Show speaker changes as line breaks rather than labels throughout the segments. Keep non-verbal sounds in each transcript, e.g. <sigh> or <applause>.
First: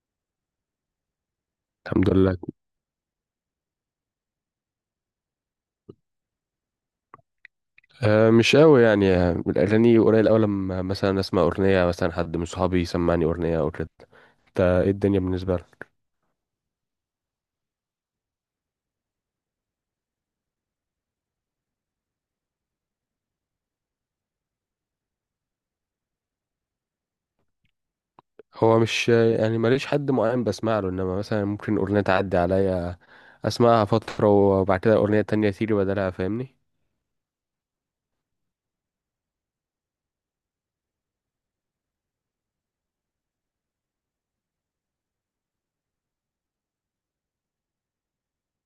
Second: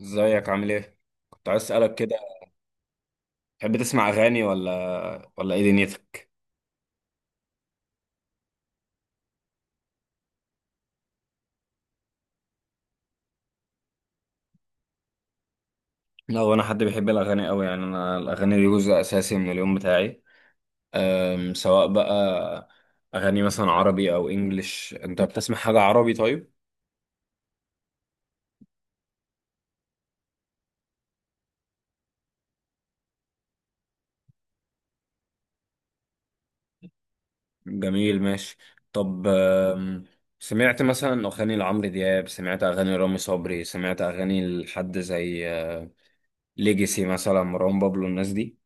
ازيك عامل ايه؟ كنت عايز اسألك
الحمد
كده.
لله.
تحب تسمع أغاني ولا ايه دنيتك؟
مش قوي يعني الاغاني قليل قوي، لما مثلا اسمع اغنيه، مثلا حد من صحابي يسمعني اغنيه او كده. انت ايه الدنيا بالنسبه لك؟
لا، هو أنا حد بيحب الأغاني أوي، يعني أنا الأغاني دي جزء أساسي من اليوم بتاعي. سواء بقى أغاني مثلا عربي أو إنجليش، أنت بتسمع حاجة عربي طيب؟
هو مش يعني ماليش حد معين بسمع له، انما مثلا ممكن اغنيه تعدي عليا اسمعها فتره وبعد كده اغنيه تانية تيجي بدلها، فاهمني؟
جميل، ماشي. طب سمعت مثلا أغاني لعمرو دياب، سمعت أغاني رامي صبري، سمعت أغاني لحد زي ليجيسي مثلا، مروان بابلو، الناس دي؟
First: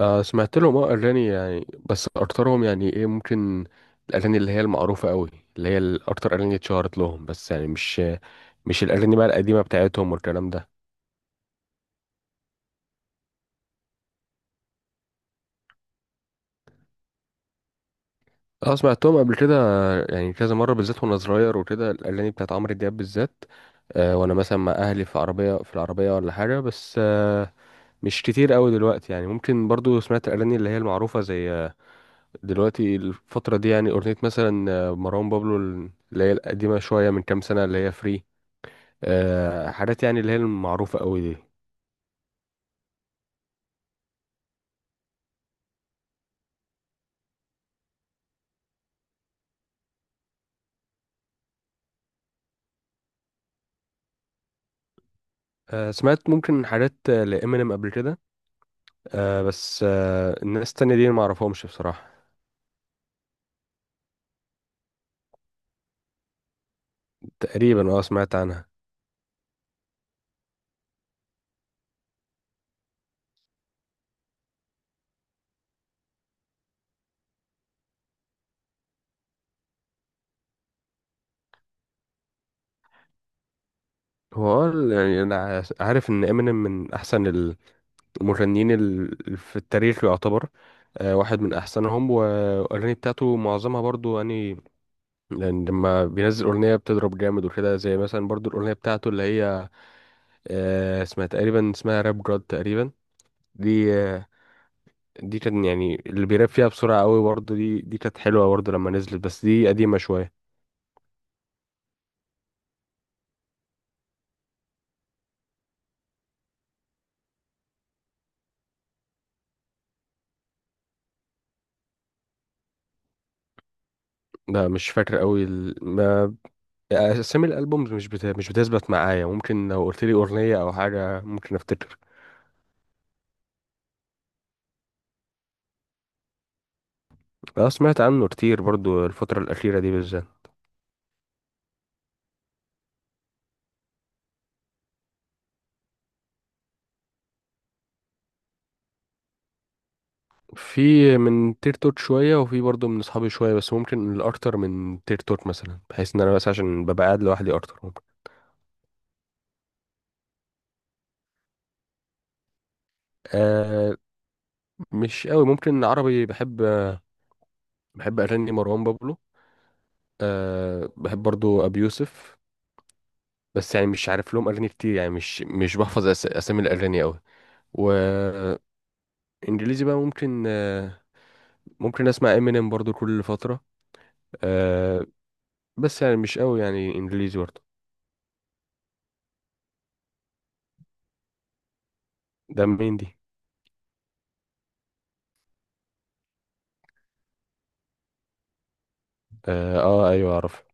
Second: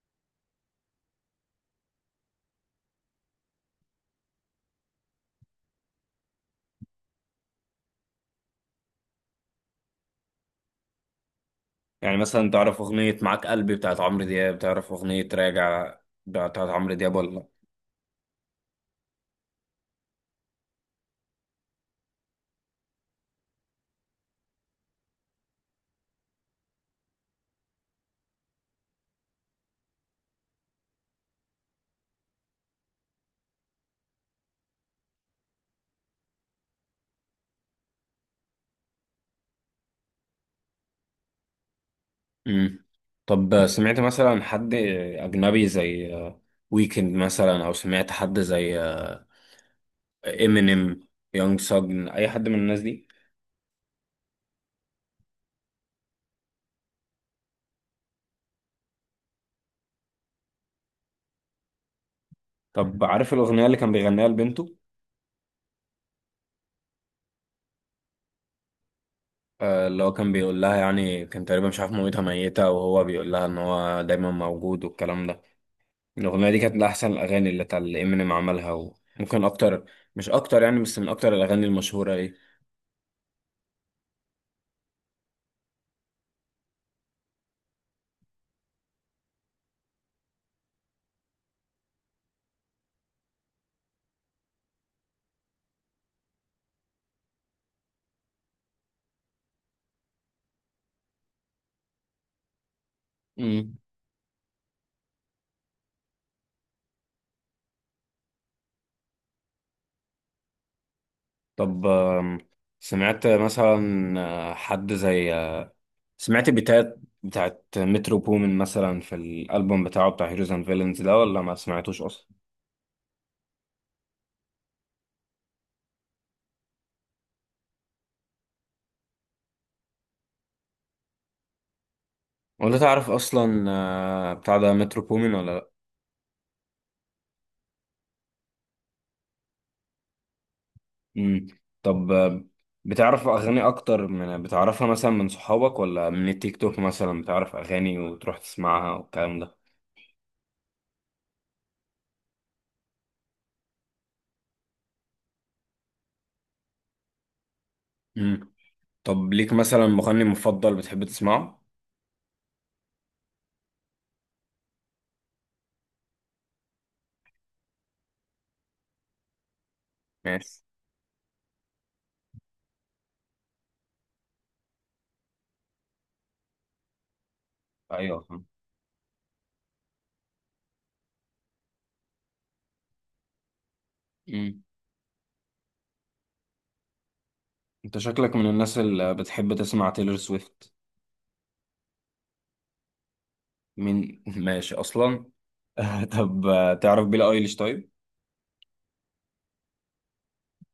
سمعت لهم، اه اغاني يعني، بس اكترهم يعني ايه، ممكن الاغاني اللي هي المعروفه قوي، اللي هي الاكتر اغاني اتشهرت لهم، بس يعني مش الاغاني بقى القديمه بتاعتهم والكلام ده.
يعني مثلا تعرف أغنية معاك قلبي بتاعت عمرو دياب، تعرف أغنية راجع بتاعت عمرو دياب ولا لأ؟
اه سمعتهم قبل كده يعني كذا مرة، بالذات وانا صغير وكده، الأغاني بتاعت عمرو دياب بالذات. آه وانا مثلا مع أهلي في عربية، في العربية ولا حاجة، بس مش كتير قوي دلوقتي يعني. ممكن برضو سمعت الأغاني اللي هي المعروفة، زي دلوقتي الفترة دي يعني أغنية مثلا مروان بابلو، اللي هي القديمة شوية من كام سنة، اللي هي فري. آه حاجات يعني اللي هي المعروفة قوي دي.
مم. طب سمعت مثلا حد أجنبي زي ويكند مثلا، أو سمعت حد زي إمينيم، يونج ساجن، أي حد من الناس دي.
آه سمعت ممكن حاجات لإمينيم قبل كده، آه بس الناس التانية دي ما أعرفهمش بصراحة.
طب عارف الأغنية اللي كان بيغنيها لبنته؟
تقريبا اه سمعت عنها.
اللي هو كان بيقول لها، يعني كان تقريبا مش عارف مامتها ميتة وهو بيقول لها إن هو دايما موجود والكلام ده. الأغنية دي كانت من أحسن الأغاني اللي بتاع اللي إمينيم عملها، وممكن أكتر، مش أكتر يعني، بس من أكتر الأغاني المشهورة.
هو اه يعني انا عارف ان امينيم من احسن المغنيين في التاريخ يعتبر. واحد من احسنهم، والاغاني بتاعته معظمها برضو يعني، لأن لما بينزل اغنيه بتضرب جامد وكده. زي مثلا برضو الاغنيه بتاعته اللي هي اسمها تقريبا، اسمها راب جاد تقريبا.
مم.
دي آه، دي كان يعني اللي بيراب فيها بسرعه قوي، برضو دي كانت حلوه برضو لما نزلت، بس دي قديمه شويه.
طب سمعت مثلا حد زي سمعت بتاعت مترو بومن مثلا، في الألبوم بتاعه، بتاع هيروز اند فيلنز ده، ولا ما سمعتوش أصلا؟
لا مش فاكر قوي. اسامي الالبومز مش مش بتثبت معايا. ممكن لو قلت لي اغنيه او حاجه ممكن افتكر.
ولا تعرف أصلا بتاع ده مترو بومن ولا لأ؟
اه سمعت عنه كتير برضو الفتره الاخيره دي بالذات.
مم. طب بتعرف أغاني أكتر من بتعرفها مثلا من صحابك، ولا من التيك توك مثلا بتعرف أغاني وتروح تسمعها والكلام ده؟
في من تير توت شويه، وفي برضو من اصحابي شويه، بس ممكن الاكتر من تير توت مثلا، بحيث ان انا بس عشان ببقى قاعد لوحدي اكتر ممكن.
مم. طب ليك مثلا مغني مفضل بتحب تسمعه؟
آه مش قوي. ممكن عربي بحب، بحب اغاني مروان بابلو.
ماشي.
آه بحب برضو ابي يوسف. بس يعني مش عارف لهم اغاني كتير. يعني مش بحفظ اسامي الاغاني قوي.
أيوه.
وانجليزي بقى ممكن ممكن اسمع امينيم برضو كل فترة.
مم.
أه بس يعني مش قوي يعني انجليزي برضو.
انت شكلك من الناس اللي بتحب تسمع تيلر سويفت.
ده مين دي؟
مين؟ <laughs> ماشي اصلا. <laughs> طب تعرف بيلي ايليش طيب؟
اه, آه ايوه اعرف.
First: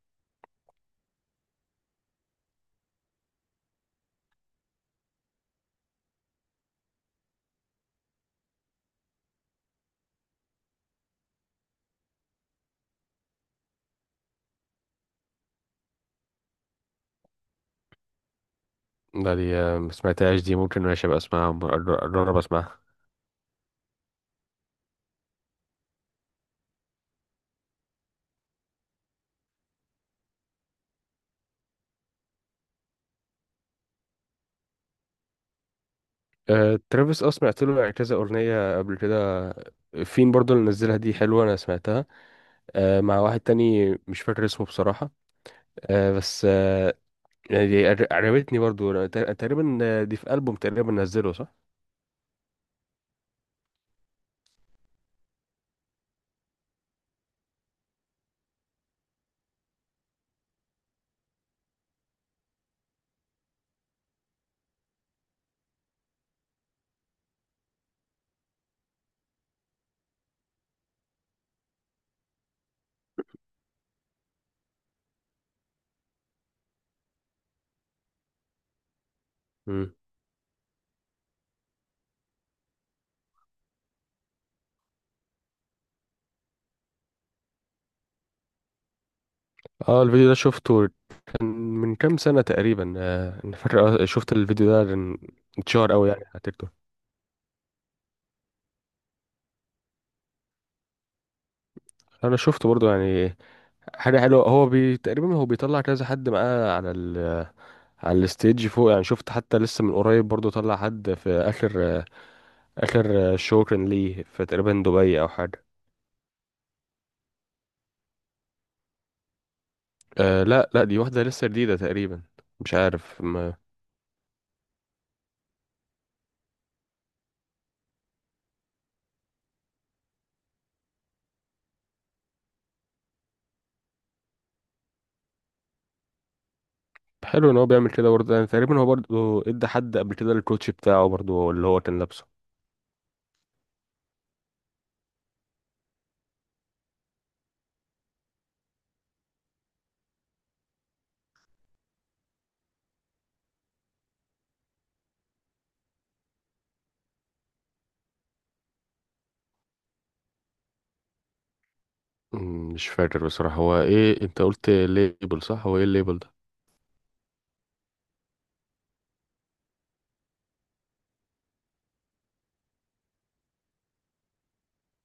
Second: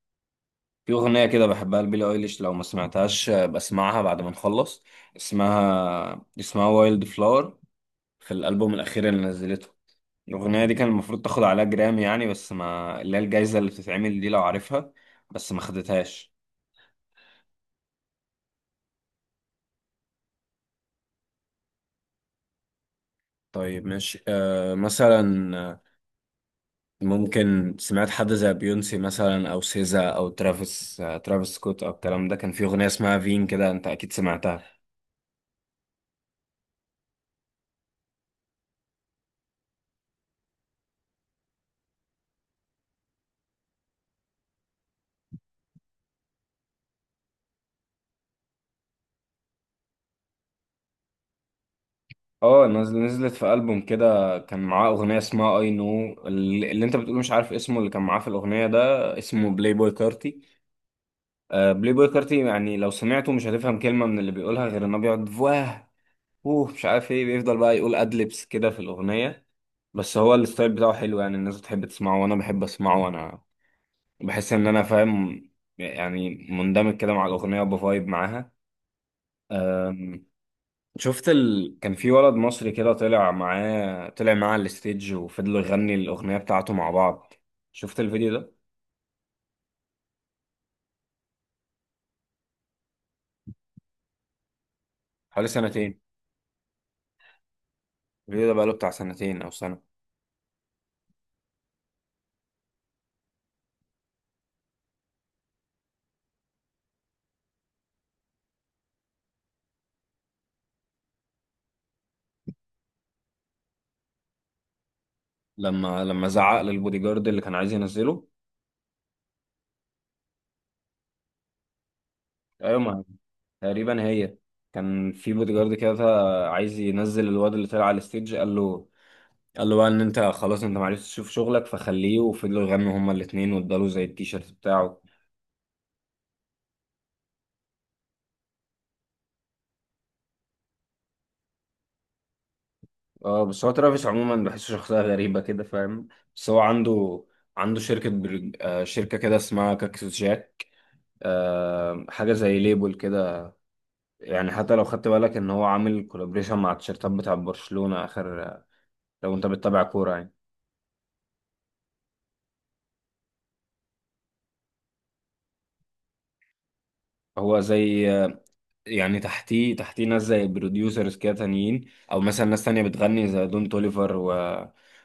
في اغنيه كده بحبها لبيلي ايليش، لو ما سمعتهاش بسمعها بعد ما نخلص. اسمها وايلد فلاور، في الالبوم الاخير اللي نزلته. الاغنيه دي كان المفروض تاخد عليها جرامي يعني، بس ما اللي هي الجايزه اللي بتتعمل دي لو عارفها، بس ما خدتهاش.
ده دي آه، ما سمعتهاش دي. ممكن ماشي ابقى اسمعها، اجرب اسمعها.
طيب ماشي. أه، مثلا ممكن سمعت حد زي بيونسي مثلا، او سيزا، او ترافيس سكوت، او الكلام ده. كان في اغنيه اسمها فين كده، انت اكيد سمعتها.
أه ترافيس اه سمعت له يعني كذا اغنية قبل كده. فين برضو اللي نزلها دي حلوة، انا سمعتها. أه مع واحد تاني مش فاكر اسمه بصراحة. أه بس يعني دي عجبتني برضو. أنا تقريبا دي في ألبوم تقريبا نزله، صح؟
اه، نزلت في البوم كده، كان معاه اغنيه اسمها اي نو، اللي انت بتقول مش عارف اسمه، اللي كان معاه في الاغنيه ده، اسمه بلاي بوي كارتي. آه، بلاي بوي كارتي يعني لو سمعته مش هتفهم كلمه من اللي بيقولها، غير انه بيقعد فواه اوه مش عارف ايه، بيفضل بقى يقول ادلبس كده في الاغنيه. بس هو الستايل بتاعه حلو يعني، الناس بتحب تسمعه وانا بحب اسمعه، وانا بحس ان انا فاهم، يعني مندمج كده مع الاغنيه وبفايب معاها.
مم.
أم، كان في ولد مصري كده طلع معاه على الستيج وفضلوا يغني الاغنيه بتاعته مع بعض. شفت الفيديو ده؟
اه الفيديو ده شفته. كان من كام سنة تقريبا. انا فاكر شفت الفيديو ده لأن
حوالي
اتشهر
سنتين.
قوي يعني على تيك توك.
الفيديو ده بقاله بتاع سنتين او سنه.
انا شفته برضو يعني حاجة حلوة. هو تقريبا هو بيطلع كذا حد معاه على على الستيج فوق يعني. شفت حتى لسه من قريب برضو طلع حد في اخر آه، اخر شو كان ليه، في تقريبا دبي او حاجة.
لما زعق للبودي جارد اللي كان عايز ينزله.
أه لا لا، دي واحدة لسه جديدة تقريبا، مش
ايوه، ما
عارف ما...
تقريبا هي، كان في بودي جارد كده عايز ينزل الواد اللي طلع على الستيج، قال له، قالوا بقى ان انت خلاص انت معرفتش تشوف شغلك فخليه، وفضلوا يغنوا هما الاتنين واداله زي التيشيرت بتاعه.
حلو ان هو بيعمل كده برضه. يعني تقريبا هو برضه ادى حد قبل كده الكوتش بتاعه برضه اللي هو كان لابسه.
اه، بس هو ترافيس عموما بحسه شخصية غريبة كده، فاهم؟ بس هو عنده عنده شركة برج... آه شركة كده اسمها كاكسوس جاك، آه، حاجة زي ليبل كده. يعني حتى لو خدت بالك ان هو عامل كولابريشن مع التيشيرتات بتاع برشلونة اخر، لو انت بتتابع كورة يعني.
مم، مش فاكر بصراحة. هو ايه، انت قلت ليبل، صح؟ هو ايه الليبل ده؟
هو زي يعني تحتيه ناس زي بروديوسرز كده تانيين، او مثلا ناس تانية بتغني زي دون توليفر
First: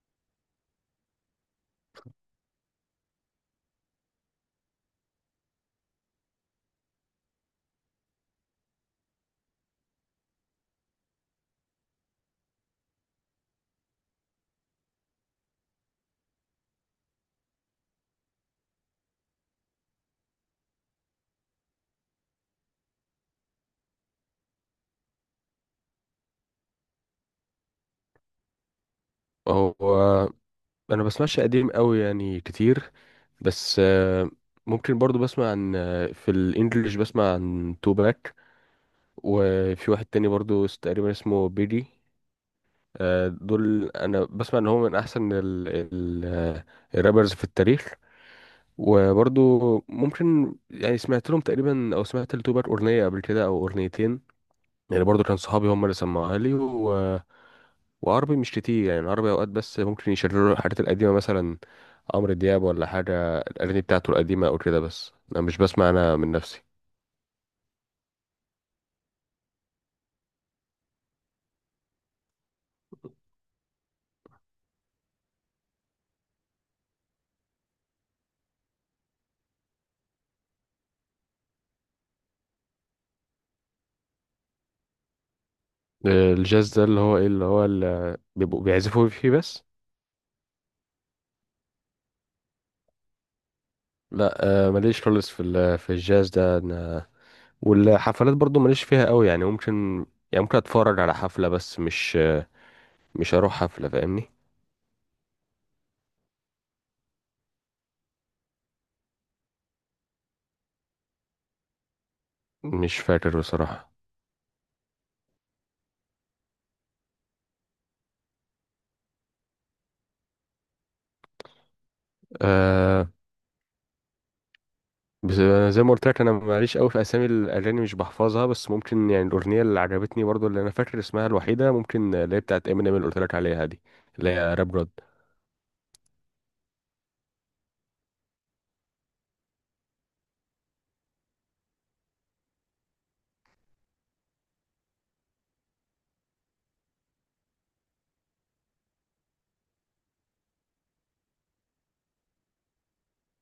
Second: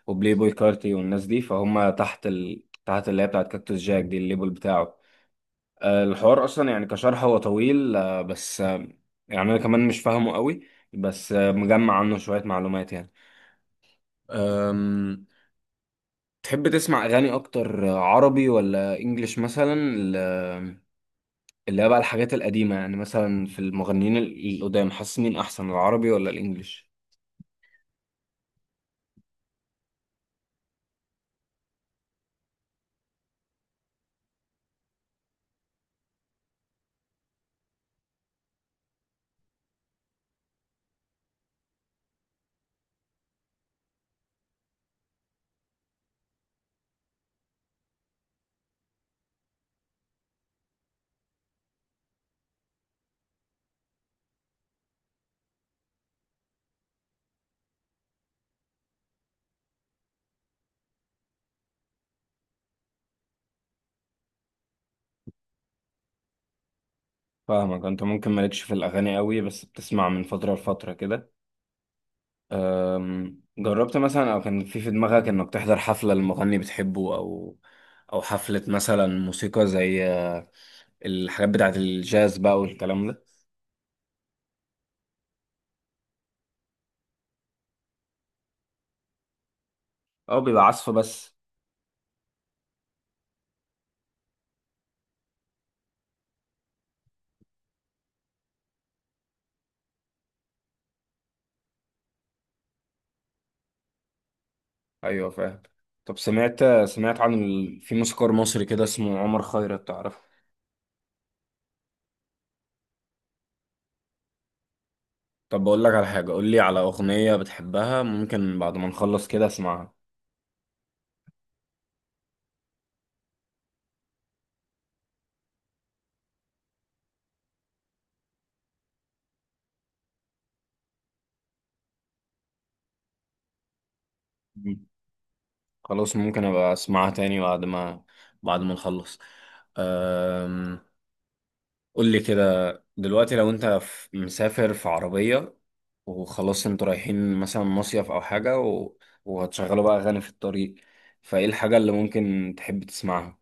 وبلاي بوي كارتي والناس دي، فهم تحت تحت اللي هي بتاعت كاكتوس جاك دي، الليبل بتاعه. الحوار اصلا يعني كشرح هو طويل، بس يعني انا كمان مش فاهمه قوي، بس مجمع عنه شوية معلومات يعني. أم، تحب تسمع اغاني اكتر عربي ولا انجليش مثلا؟ اللي هي بقى الحاجات القديمة يعني، مثلا في المغنيين القدام، حاسس مين احسن، العربي ولا الانجليش؟
هو انا بسمعش قديم قوي يعني كتير، بس ممكن برضو بسمع عن في الانجليش بسمع عن توباك، وفي واحد تاني برضو تقريبا اسمه بيدي. دول انا بسمع ان هو من احسن ال الرابرز في التاريخ. وبرضو ممكن يعني سمعت لهم تقريبا، او سمعت لتوباك اغنية قبل كده او اغنيتين يعني، برضو كان صحابي هم اللي سمعوها لي. وعربي مش كتير يعني. العربي اوقات بس ممكن يشيروا الحاجات القديمه مثلا عمرو دياب ولا حاجه، الاغاني بتاعته القديمه او كده، بس انا مش بسمع انا من نفسي.
فاهمك، انت ممكن مالكش في الاغاني قوي بس بتسمع من فتره لفتره كده. جربت مثلا، او كان في دماغك انك تحضر حفله لمغني بتحبه، او حفله مثلا موسيقى زي الحاجات بتاعه الجاز بقى والكلام ده؟
الجاز ده اللي هو ايه؟ اللي هو اللي بيبقوا بيعزفوا فيه بس؟
او بيبقى عزف بس.
لا ماليش خالص في في الجاز ده أنا. والحفلات برضو ماليش فيها قوي يعني. ممكن اتفرج على حفله، بس مش هروح حفله، فاهمني؟
ايوه، فاهم. طب سمعت في موسيقار مصري كده اسمه عمر خيرت، تعرفه؟
مش فاكر بصراحه.
طب بقول لك على حاجه، قول لي على اغنيه بتحبها ممكن بعد ما نخلص كده اسمعها.
أه بس أنا زي ما قلت لك، انا ماليش قوي في اسامي الاغاني، مش بحفظها. بس ممكن يعني الاغنيه اللي عجبتني برضو اللي انا فاكر اسمها الوحيده، ممكن اللي هي بتاعت امينيم اللي قلت لك عليها دي، اللي هي راب جود.
خلاص، ممكن ابقى اسمعها تاني بعد ما نخلص. أم... قول لي كده دلوقتي، لو انت مسافر في عربية وخلاص انتوا رايحين مثلا مصيف او حاجة وهتشغلوا بقى اغاني في الطريق، فايه الحاجة اللي ممكن تحب تسمعها؟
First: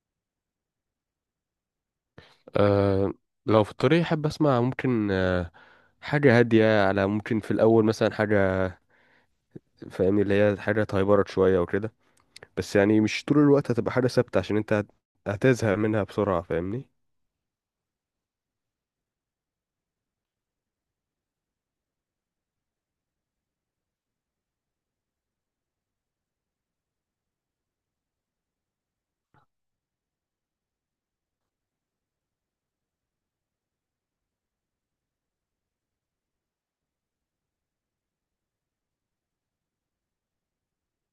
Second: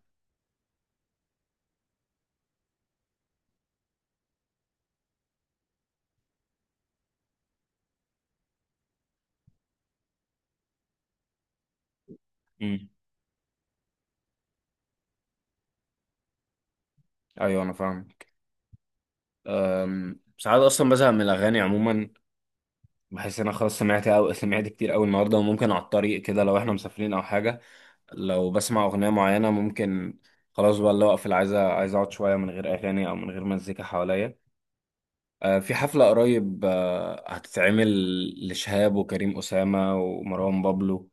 أه لو في الطريق، احب اسمع ممكن أه حاجه هاديه. على ممكن في الاول مثلا حاجه، فاهمني؟ اللي هي حاجه تهيبرت شويه وكده. بس
مم.
يعني مش طول الوقت هتبقى حاجه ثابته، عشان انت هتزهق منها بسرعه، فاهمني؟
ايوه، انا فاهم. ساعات اصلا بزهق من الاغاني عموما، بحس ان انا خلاص سمعت، او سمعت كتير قوي النهارده، وممكن على الطريق كده لو احنا مسافرين او حاجة، لو بسمع أغنية معينة، ممكن خلاص بقى اللي هو أقفل، عايز أقعد شوية من غير أغاني أو من غير مزيكا حواليا. في حفلة قريب هتتعمل لشهاب وكريم أسامة ومروان بابلو،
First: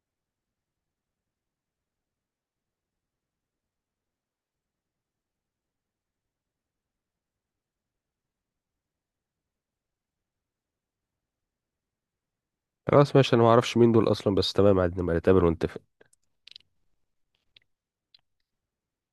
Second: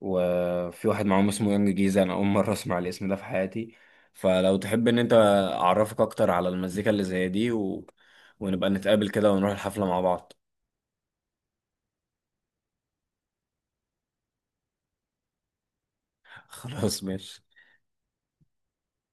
وفي واحد معاهم اسمه يونج جيزة، أنا أول مرة أسمع الاسم ده في حياتي. فلو تحب إن أنت أعرفك أكتر على المزيكا اللي زي دي ونبقى نتقابل كده ونروح الحفلة مع بعض.
خلاص ماشي. انا ما اعرفش مين دول اصلا، بس تمام عادي نبقى نتقابل ونتفق.
<laughs> خلاص، ماشي.